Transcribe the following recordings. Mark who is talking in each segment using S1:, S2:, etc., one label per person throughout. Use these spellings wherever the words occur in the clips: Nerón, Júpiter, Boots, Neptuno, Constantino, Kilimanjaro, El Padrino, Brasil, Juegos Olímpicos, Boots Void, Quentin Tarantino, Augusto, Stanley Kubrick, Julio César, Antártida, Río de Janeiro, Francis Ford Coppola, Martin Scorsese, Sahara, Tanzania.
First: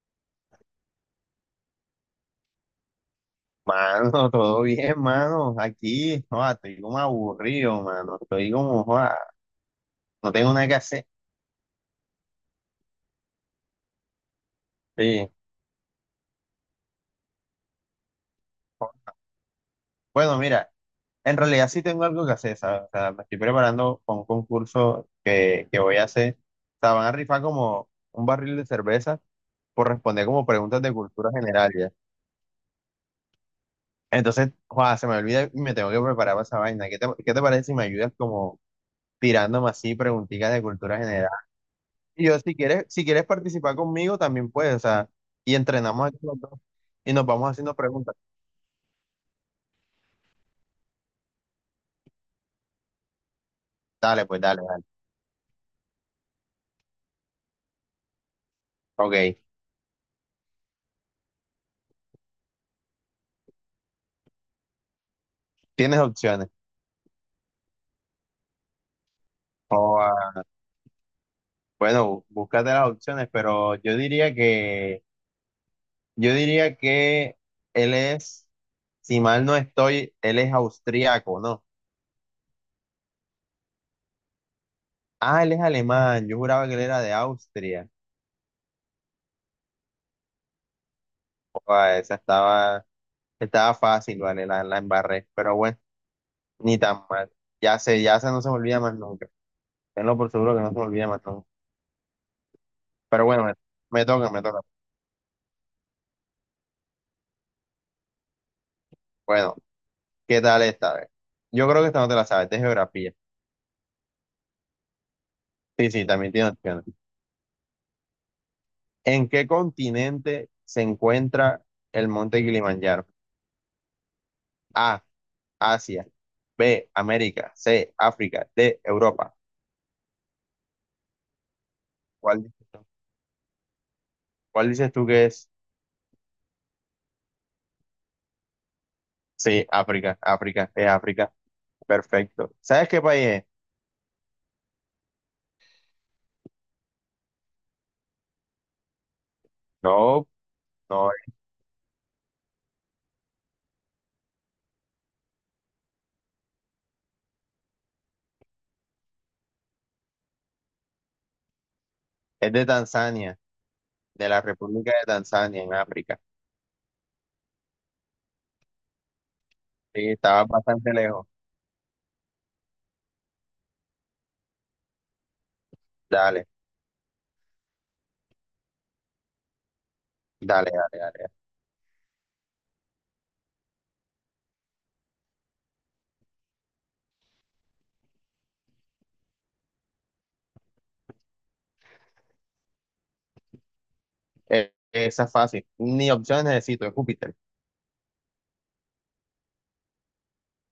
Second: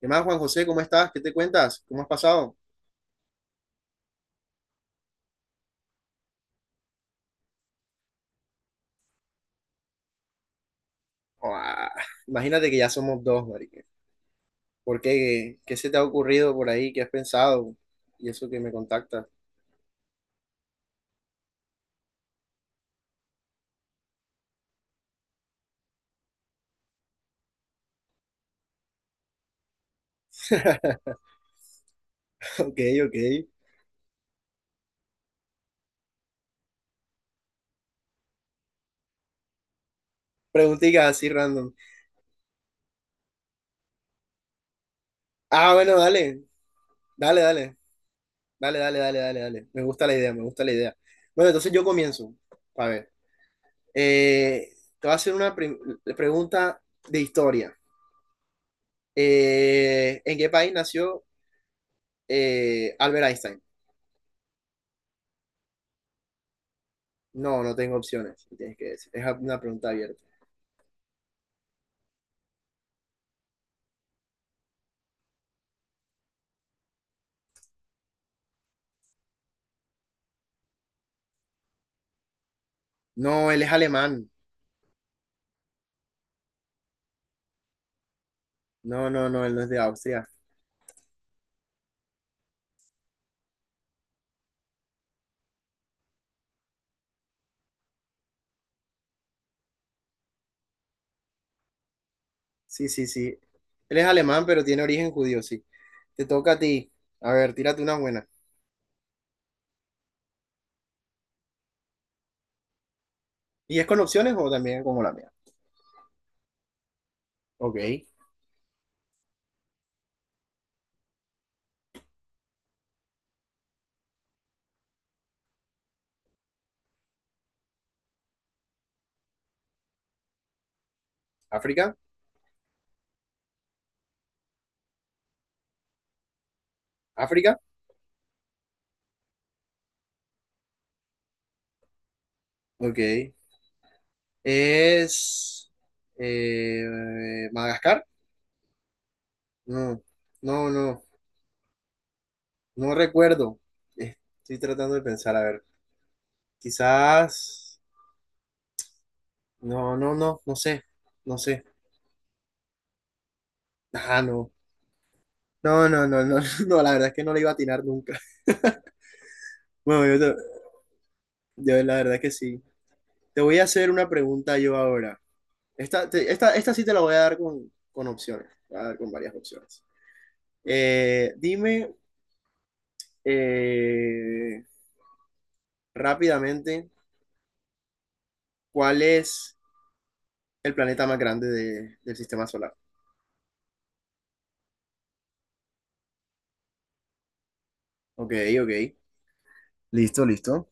S1: ¿Qué más, Juan José? ¿Cómo estás? ¿Qué te cuentas? ¿Cómo has pasado?
S2: Mano, todo bien, mano. Aquí, joda, estoy como aburrido, mano. Estoy como, joda, no tengo nada que hacer.
S1: Ah, imagínate que ya somos dos, marica. ¿Por
S2: Sí.
S1: qué? ¿Qué se te ha ocurrido por ahí? ¿Qué has pensado? Y eso que me contactas.
S2: Bueno, mira, en realidad sí tengo algo que hacer, ¿sabes? O sea, me estoy preparando para un concurso que voy a hacer. O sea, van a rifar como un barril de cerveza por responder como preguntas de cultura general, ya.
S1: Ok, ok.
S2: Entonces, joda, se me olvida y me tengo que preparar para esa vaina. ¿Qué te parece si me ayudas como tirándome así preguntitas de cultura
S1: Preguntitas así
S2: general?
S1: random.
S2: Y yo, si quieres participar conmigo, también puedes, o sea, y
S1: Ah, bueno,
S2: entrenamos aquí los
S1: dale.
S2: dos y nos
S1: Dale,
S2: vamos haciendo
S1: dale.
S2: preguntas.
S1: Dale, dale, dale, dale, dale. Me gusta la idea, me gusta la idea. Bueno, entonces yo comienzo. A ver.
S2: Dale, pues dale,
S1: Eh,
S2: dale.
S1: te voy a hacer una pregunta de historia.
S2: Ok,
S1: ¿En qué país nació Albert Einstein?
S2: tienes opciones.
S1: No, no tengo opciones, me tienes que decir. Es una pregunta
S2: O,
S1: abierta.
S2: ah, bueno, búscate las opciones, pero yo diría que él es, si mal no estoy, él es austríaco, ¿no?
S1: No, él es alemán.
S2: Ah, él es alemán, yo juraba que él era de Austria.
S1: No, no, no, él no es de Austria.
S2: Joda, estaba fácil, vale, la embarré, pero bueno, ni tan mal. Ya se no se me olvida más nunca. Tenlo por seguro que no se lo olvida, matón.
S1: Sí, sí,
S2: Pero
S1: sí.
S2: bueno,
S1: Él es
S2: me toca, me
S1: alemán,
S2: toca.
S1: pero tiene origen judío, sí. Te toca a ti. A ver, tírate una buena.
S2: Bueno, ¿qué tal esta vez? Yo creo que esta no te la sabes, es de geografía.
S1: ¿Y es con opciones o también como la mía?
S2: Sí, sí, también tiene opciones.
S1: Ok.
S2: ¿En qué continente se encuentra el monte Kilimanjaro? A, Asia. B, América. C, África. D, Europa.
S1: África.
S2: ¿Cuál dices tú? ¿Cuál dices tú que es?
S1: África.
S2: Sí, África, África, es África. Perfecto. ¿Sabes qué país
S1: Ok.
S2: es?
S1: ¿Es Madagascar? No,
S2: No,
S1: no, no.
S2: no,
S1: No recuerdo. Eh, Estoy tratando de pensar. A ver. Quizás. No, no, no. No sé. No sé.
S2: es de Tanzania,
S1: Ah,
S2: de la
S1: no.
S2: República de Tanzania, en
S1: No, no,
S2: África.
S1: no, no, no, la verdad es que no le iba a atinar nunca. Bueno,
S2: Sí,
S1: yo, te-
S2: estaba bastante lejos.
S1: yo la verdad es que sí. Te voy a hacer una pregunta yo ahora. Esta, te-
S2: Dale,
S1: esta, esta sí te la voy a dar con, opciones, te voy a dar con varias opciones.
S2: dale, dale, dale, dale.
S1: Dime eh, rápidamente cuál es el planeta más grande del sistema solar.
S2: Esa es fácil. Ni opciones necesito, es Júpiter.
S1: Ok, ok. Listo, listo.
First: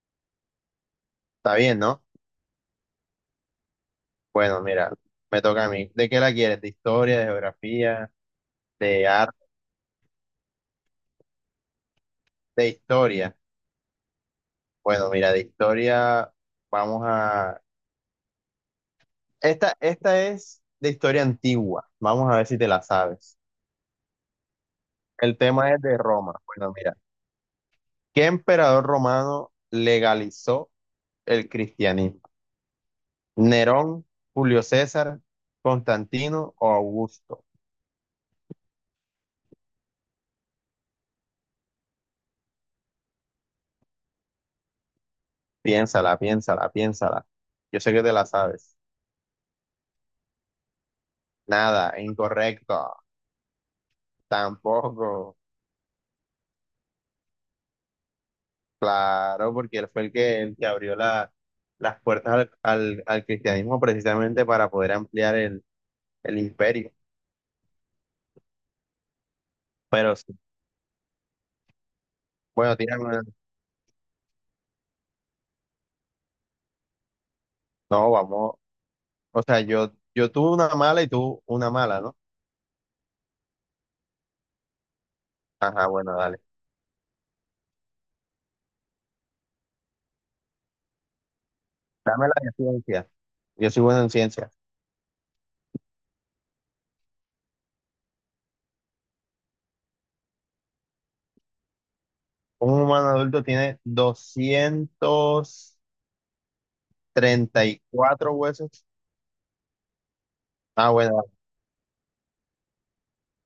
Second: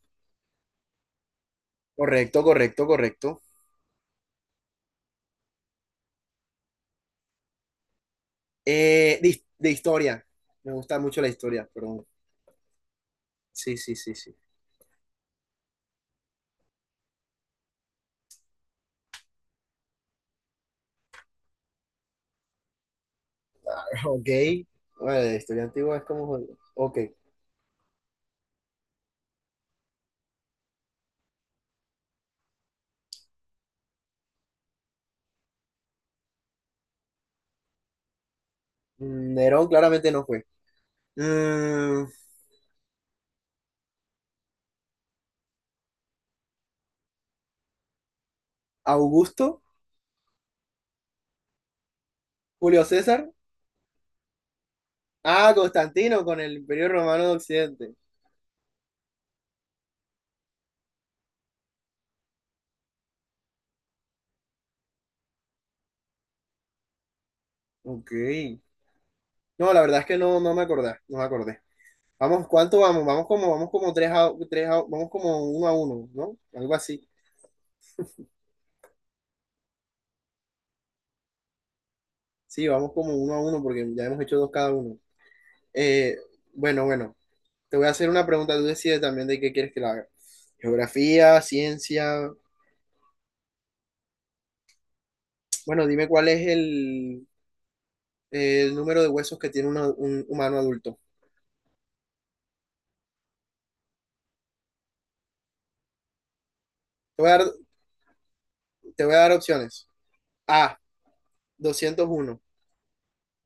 S2: Está bien, ¿no?
S1: Correcto, correcto, correcto.
S2: Bueno, mira, me toca a mí. ¿De qué la quieres? ¿De historia, de geografía, de
S1: De,
S2: arte,
S1: de historia. Me gusta mucho la historia, pero
S2: de historia?
S1: sí, sí, sí, sí.
S2: Bueno, mira, de historia vamos a... Esta es de historia antigua. Vamos a ver si te la sabes.
S1: Ok. Bueno, la
S2: El
S1: historia
S2: tema es
S1: antigua
S2: de
S1: es como
S2: Roma.
S1: jodido.
S2: Bueno, mira,
S1: Ok.
S2: ¿qué emperador romano legalizó el cristianismo? ¿Nerón, Julio César, Constantino o Augusto?
S1: Nerón claramente no fue. Mm,
S2: Piénsala, piénsala, piénsala. Yo sé que te la sabes.
S1: Augusto,
S2: Nada,
S1: Julio
S2: incorrecto.
S1: César.
S2: Tampoco.
S1: Ah, Constantino con el Imperio Romano de Occidente.
S2: Claro, porque él fue el que abrió la- las puertas al cristianismo precisamente para poder ampliar el imperio.
S1: Ok. No, la verdad es
S2: Pero
S1: que
S2: sí.
S1: no, no me acordé, no me acordé. Vamos,
S2: Bueno,
S1: ¿cuánto
S2: tírame
S1: vamos?
S2: una.
S1: Vamos como uno a uno, ¿no? Algo así.
S2: No, vamos. O sea, yo tuve una mala y tú una mala, ¿no?
S1: Sí, vamos como uno a uno porque ya hemos hecho dos cada uno.
S2: Ajá, bueno,
S1: Eh,
S2: dale.
S1: bueno, bueno, te voy a hacer una pregunta, tú decides también de qué quieres que la haga. Geografía,
S2: Dame
S1: ciencia.
S2: la de ciencia. Yo soy bueno en ciencia.
S1: Bueno, dime cuál es el número de huesos que tiene un humano adulto.
S2: Un humano adulto tiene doscientos
S1: Te voy a dar,
S2: treinta y cuatro huesos.
S1: te voy a dar opciones. A,
S2: Ah, bueno,
S1: 201.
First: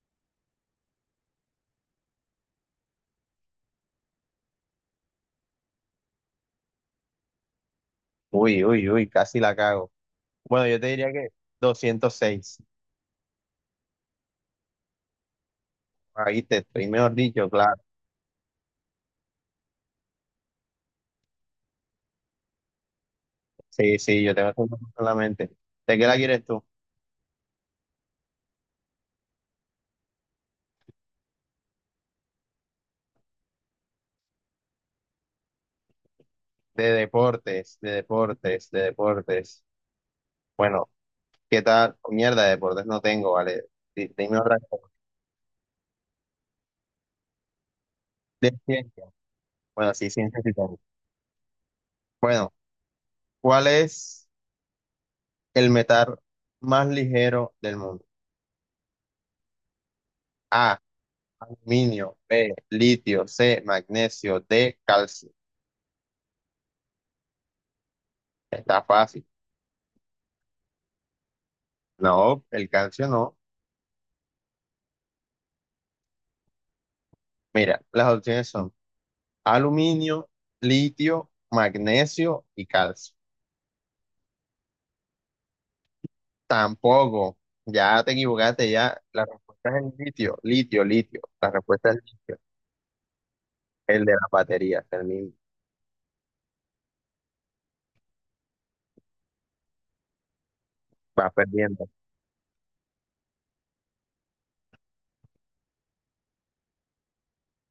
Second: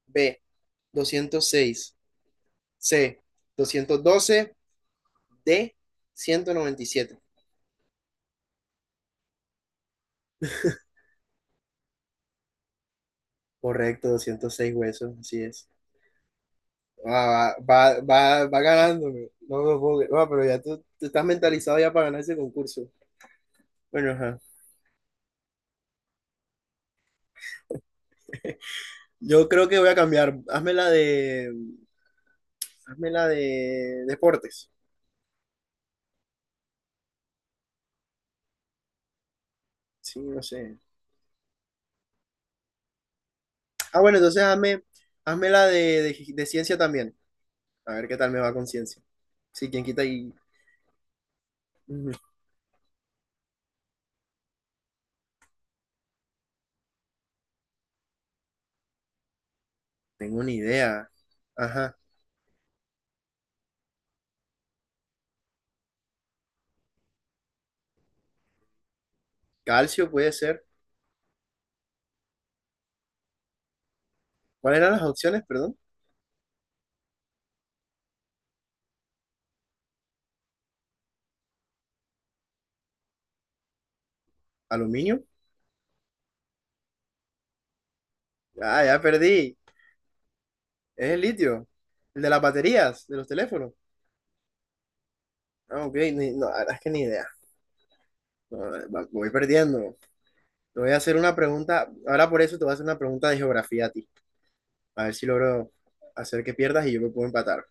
S1: B, 206. C, 212. D, 197.
S2: uy, uy, uy, casi la cago. Bueno, yo te diría que 206.
S1: Correcto, 206 huesos, así es.
S2: Ahí te estoy, mejor
S1: Va,
S2: dicho,
S1: va,
S2: claro.
S1: va, va ganándome. No me puedo creer. Ah, pero ya tú estás mentalizado ya para ganar ese concurso.
S2: Sí,
S1: Bueno,
S2: sí, yo
S1: ajá.
S2: tengo eso en la mente. ¿De qué la quieres tú?
S1: Yo creo que voy a cambiar. Hazme la de deportes.
S2: De deportes, de deportes, de deportes.
S1: Sí, no sé.
S2: Bueno, ¿qué tal? Oh, mierda, de deportes no tengo, ¿vale?
S1: Ah,
S2: Di-
S1: bueno,
S2: Dime
S1: entonces
S2: otra
S1: hazme,
S2: cosa.
S1: hazme la de ciencia también. A ver qué tal me
S2: De
S1: va con ciencia.
S2: ciencia.
S1: Sí, quién
S2: Bueno,
S1: quita
S2: sí,
S1: y.
S2: ciencia sí tengo.
S1: Ujú,
S2: Bueno, ¿cuál es el metal más ligero del mundo?
S1: tengo una
S2: A,
S1: idea. Ajá.
S2: aluminio, B, litio, C, magnesio, D, calcio. Está fácil.
S1: Calcio puede ser.
S2: No, el calcio no.
S1: ¿Cuáles eran las opciones, perdón?
S2: Mira, las opciones son aluminio, litio, magnesio y calcio.
S1: ¿Aluminio?
S2: Tampoco. Ya te equivocaste,
S1: Ah, ya
S2: ya. La
S1: perdí.
S2: respuesta es el litio, litio,
S1: Es el
S2: litio. La
S1: litio.
S2: respuesta es
S1: El de
S2: litio.
S1: las baterías, de los teléfonos.
S2: El de las baterías, el mismo.
S1: Ah, ok. No, la verdad es que ni idea. No, voy perdiendo. Te voy a hacer
S2: Vas
S1: una
S2: perdiendo.
S1: pregunta. Ahora por eso te voy a hacer una pregunta de geografía a ti. A ver si logro hacer que pierdas y yo me puedo empatar.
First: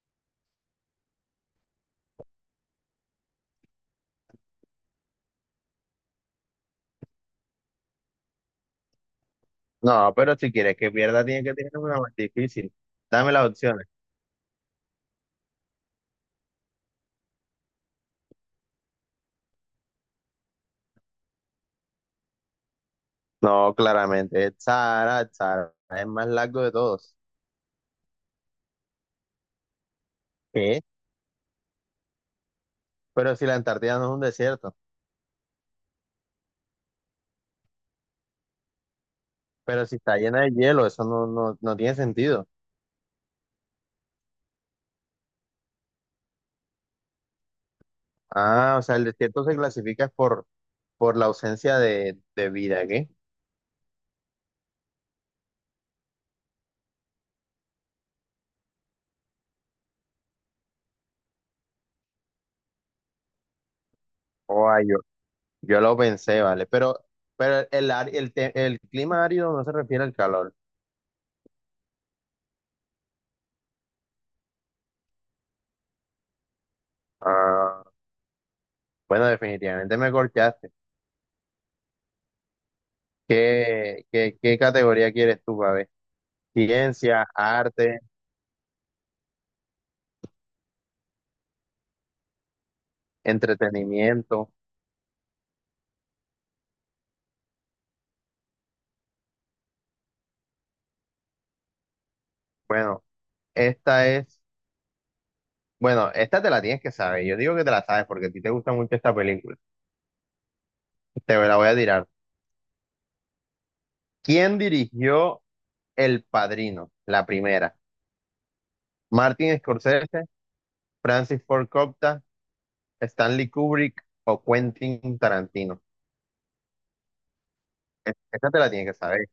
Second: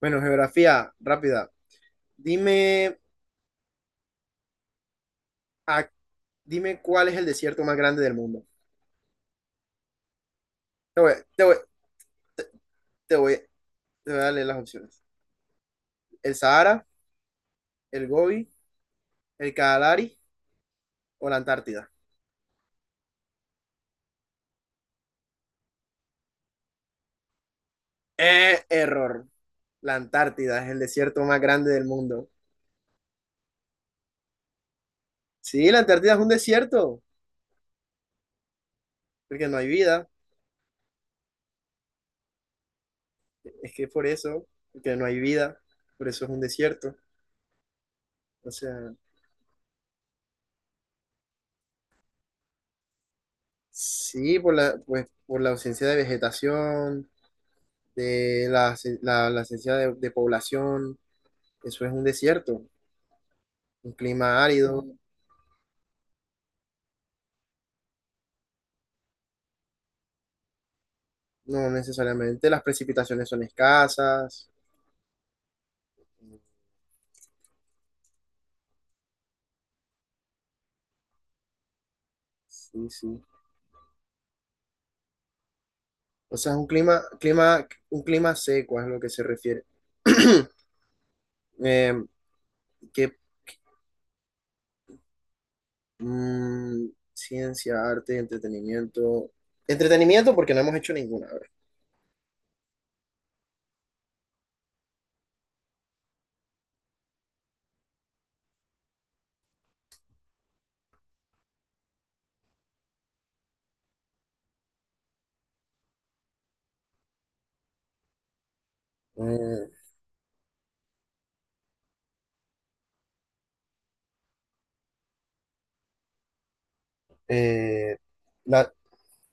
S1: Bueno, geografía, rápida. Dime... ¿A Dime cuál es el desierto más grande del mundo.
S2: No, pero si quieres que
S1: Te voy,
S2: pierda,
S1: te
S2: tienes que
S1: voy,
S2: tener una más difícil.
S1: te
S2: Dame
S1: voy,
S2: las opciones.
S1: te voy a leer las opciones. ¿El Sahara, el Gobi, el Kalahari o la Antártida?
S2: No, claramente. El Sahara es el más largo de todos.
S1: Error. La Antártida es el
S2: ¿Qué?
S1: desierto más grande del mundo.
S2: Pero si la Antártida no es un desierto.
S1: Sí, la Antártida es un desierto, porque no hay
S2: Pero si
S1: vida.
S2: está llena de hielo, eso no, no, no tiene sentido.
S1: Es que por eso, porque no hay vida, por eso es un desierto. O
S2: Ah, o
S1: sea,
S2: sea, el desierto se clasifica por la ausencia de vida, ¿qué?
S1: sí, pues, por la ausencia de vegetación, de la ausencia de población, eso es un desierto, un clima
S2: Oh, ah,
S1: árido.
S2: yo lo pensé, vale. Pero el, ar- el, te- el clima árido no se refiere al calor.
S1: No necesariamente, las precipitaciones son escasas.
S2: Ah, bueno, definitivamente me corchaste.
S1: Sí, sí.
S2: ¿Qué, qué, qué categoría quieres tú, Babe?
S1: O sea, es un
S2: Ciencia, arte,
S1: clima seco es lo que se refiere. Eh, ¿qué,
S2: entretenimiento.
S1: mm, ciencia, arte, entretenimiento? Entretenimiento porque no hemos hecho ninguna. A ver.
S2: Bueno, esta es. Bueno, esta te la tienes que saber. Yo digo que te la sabes porque a ti te gusta mucho esta película. Te la voy a tirar. ¿Quién dirigió El Padrino? La primera. Martin Scorsese, Francis Ford Coppola, Stanley Kubrick o Quentin Tarantino.
S1: Eh, eh,
S2: Es- Esta te la
S1: la,
S2: tienes que saber.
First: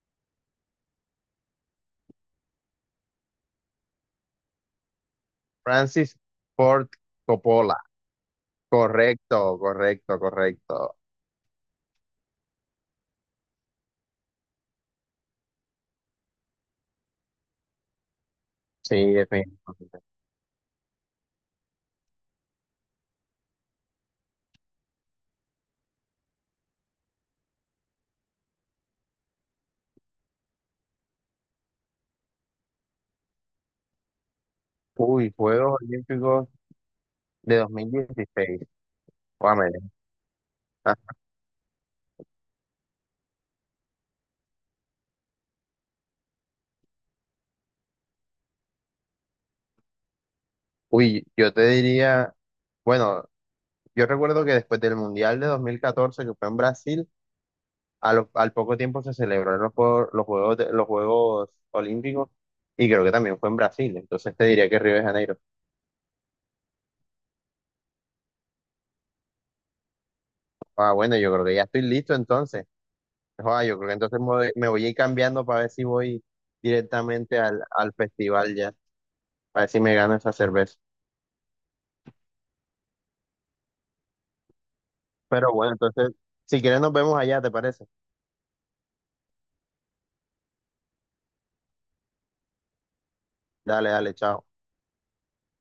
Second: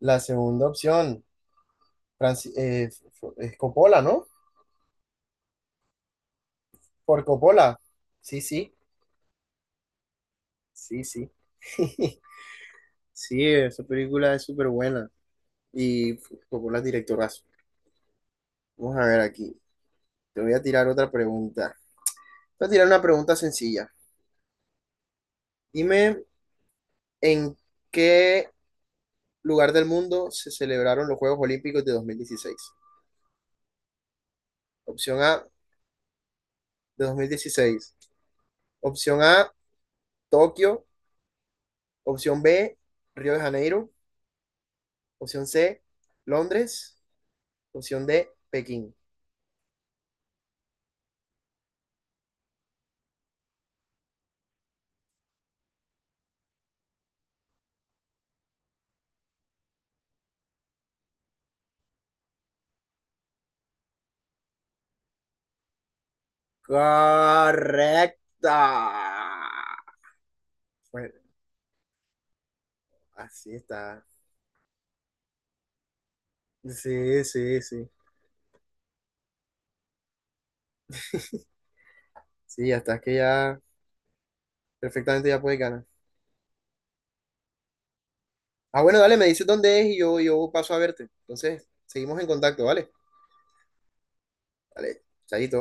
S1: la segunda opción, es Coppola, ¿no?
S2: Francis Ford
S1: Por
S2: Coppola.
S1: Coppola. Sí, sí,
S2: Correcto, correcto, correcto.
S1: sí, sí. Sí, esa película es súper buena. Y tocó las directoras. Vamos
S2: Sí,
S1: a ver aquí.
S2: definitivamente.
S1: Te voy a tirar otra pregunta. Te voy a tirar una pregunta sencilla. Dime en qué lugar del mundo se celebraron los Juegos Olímpicos de 2016. Opción
S2: Uy,
S1: A,
S2: Juegos Olímpicos
S1: de dos mil
S2: de
S1: dieciséis
S2: 2016.
S1: Opción A,
S2: Guámele.
S1: Tokio.
S2: Ah,
S1: Opción B, Río de Janeiro. Opción C, Londres. Opción D, Pekín.
S2: uy, yo te diría, bueno, yo recuerdo que después del Mundial de 2014 que fue en Brasil, a lo- al poco tiempo se celebraron los Juegos Olímpicos y creo que también fue en Brasil. Entonces te diría que Río de Janeiro.
S1: Correcta.
S2: Ah,
S1: Bueno,
S2: bueno, yo creo que ya estoy listo entonces.
S1: así
S2: Ah, yo creo que
S1: está.
S2: entonces me voy a ir cambiando para ver si voy
S1: Sí,
S2: directamente
S1: sí, sí.
S2: al festival ya, para ver si me gano esa cerveza.
S1: Sí, hasta que ya. Perfectamente ya
S2: Pero
S1: puedes
S2: bueno,
S1: ganar.
S2: entonces, si quieres nos vemos allá, ¿te parece?
S1: Ah, bueno, dale, me dices dónde es y yo paso a verte. Entonces, seguimos en contacto, ¿vale?
S2: Dale, dale, chao.
S1: Dale, chayito.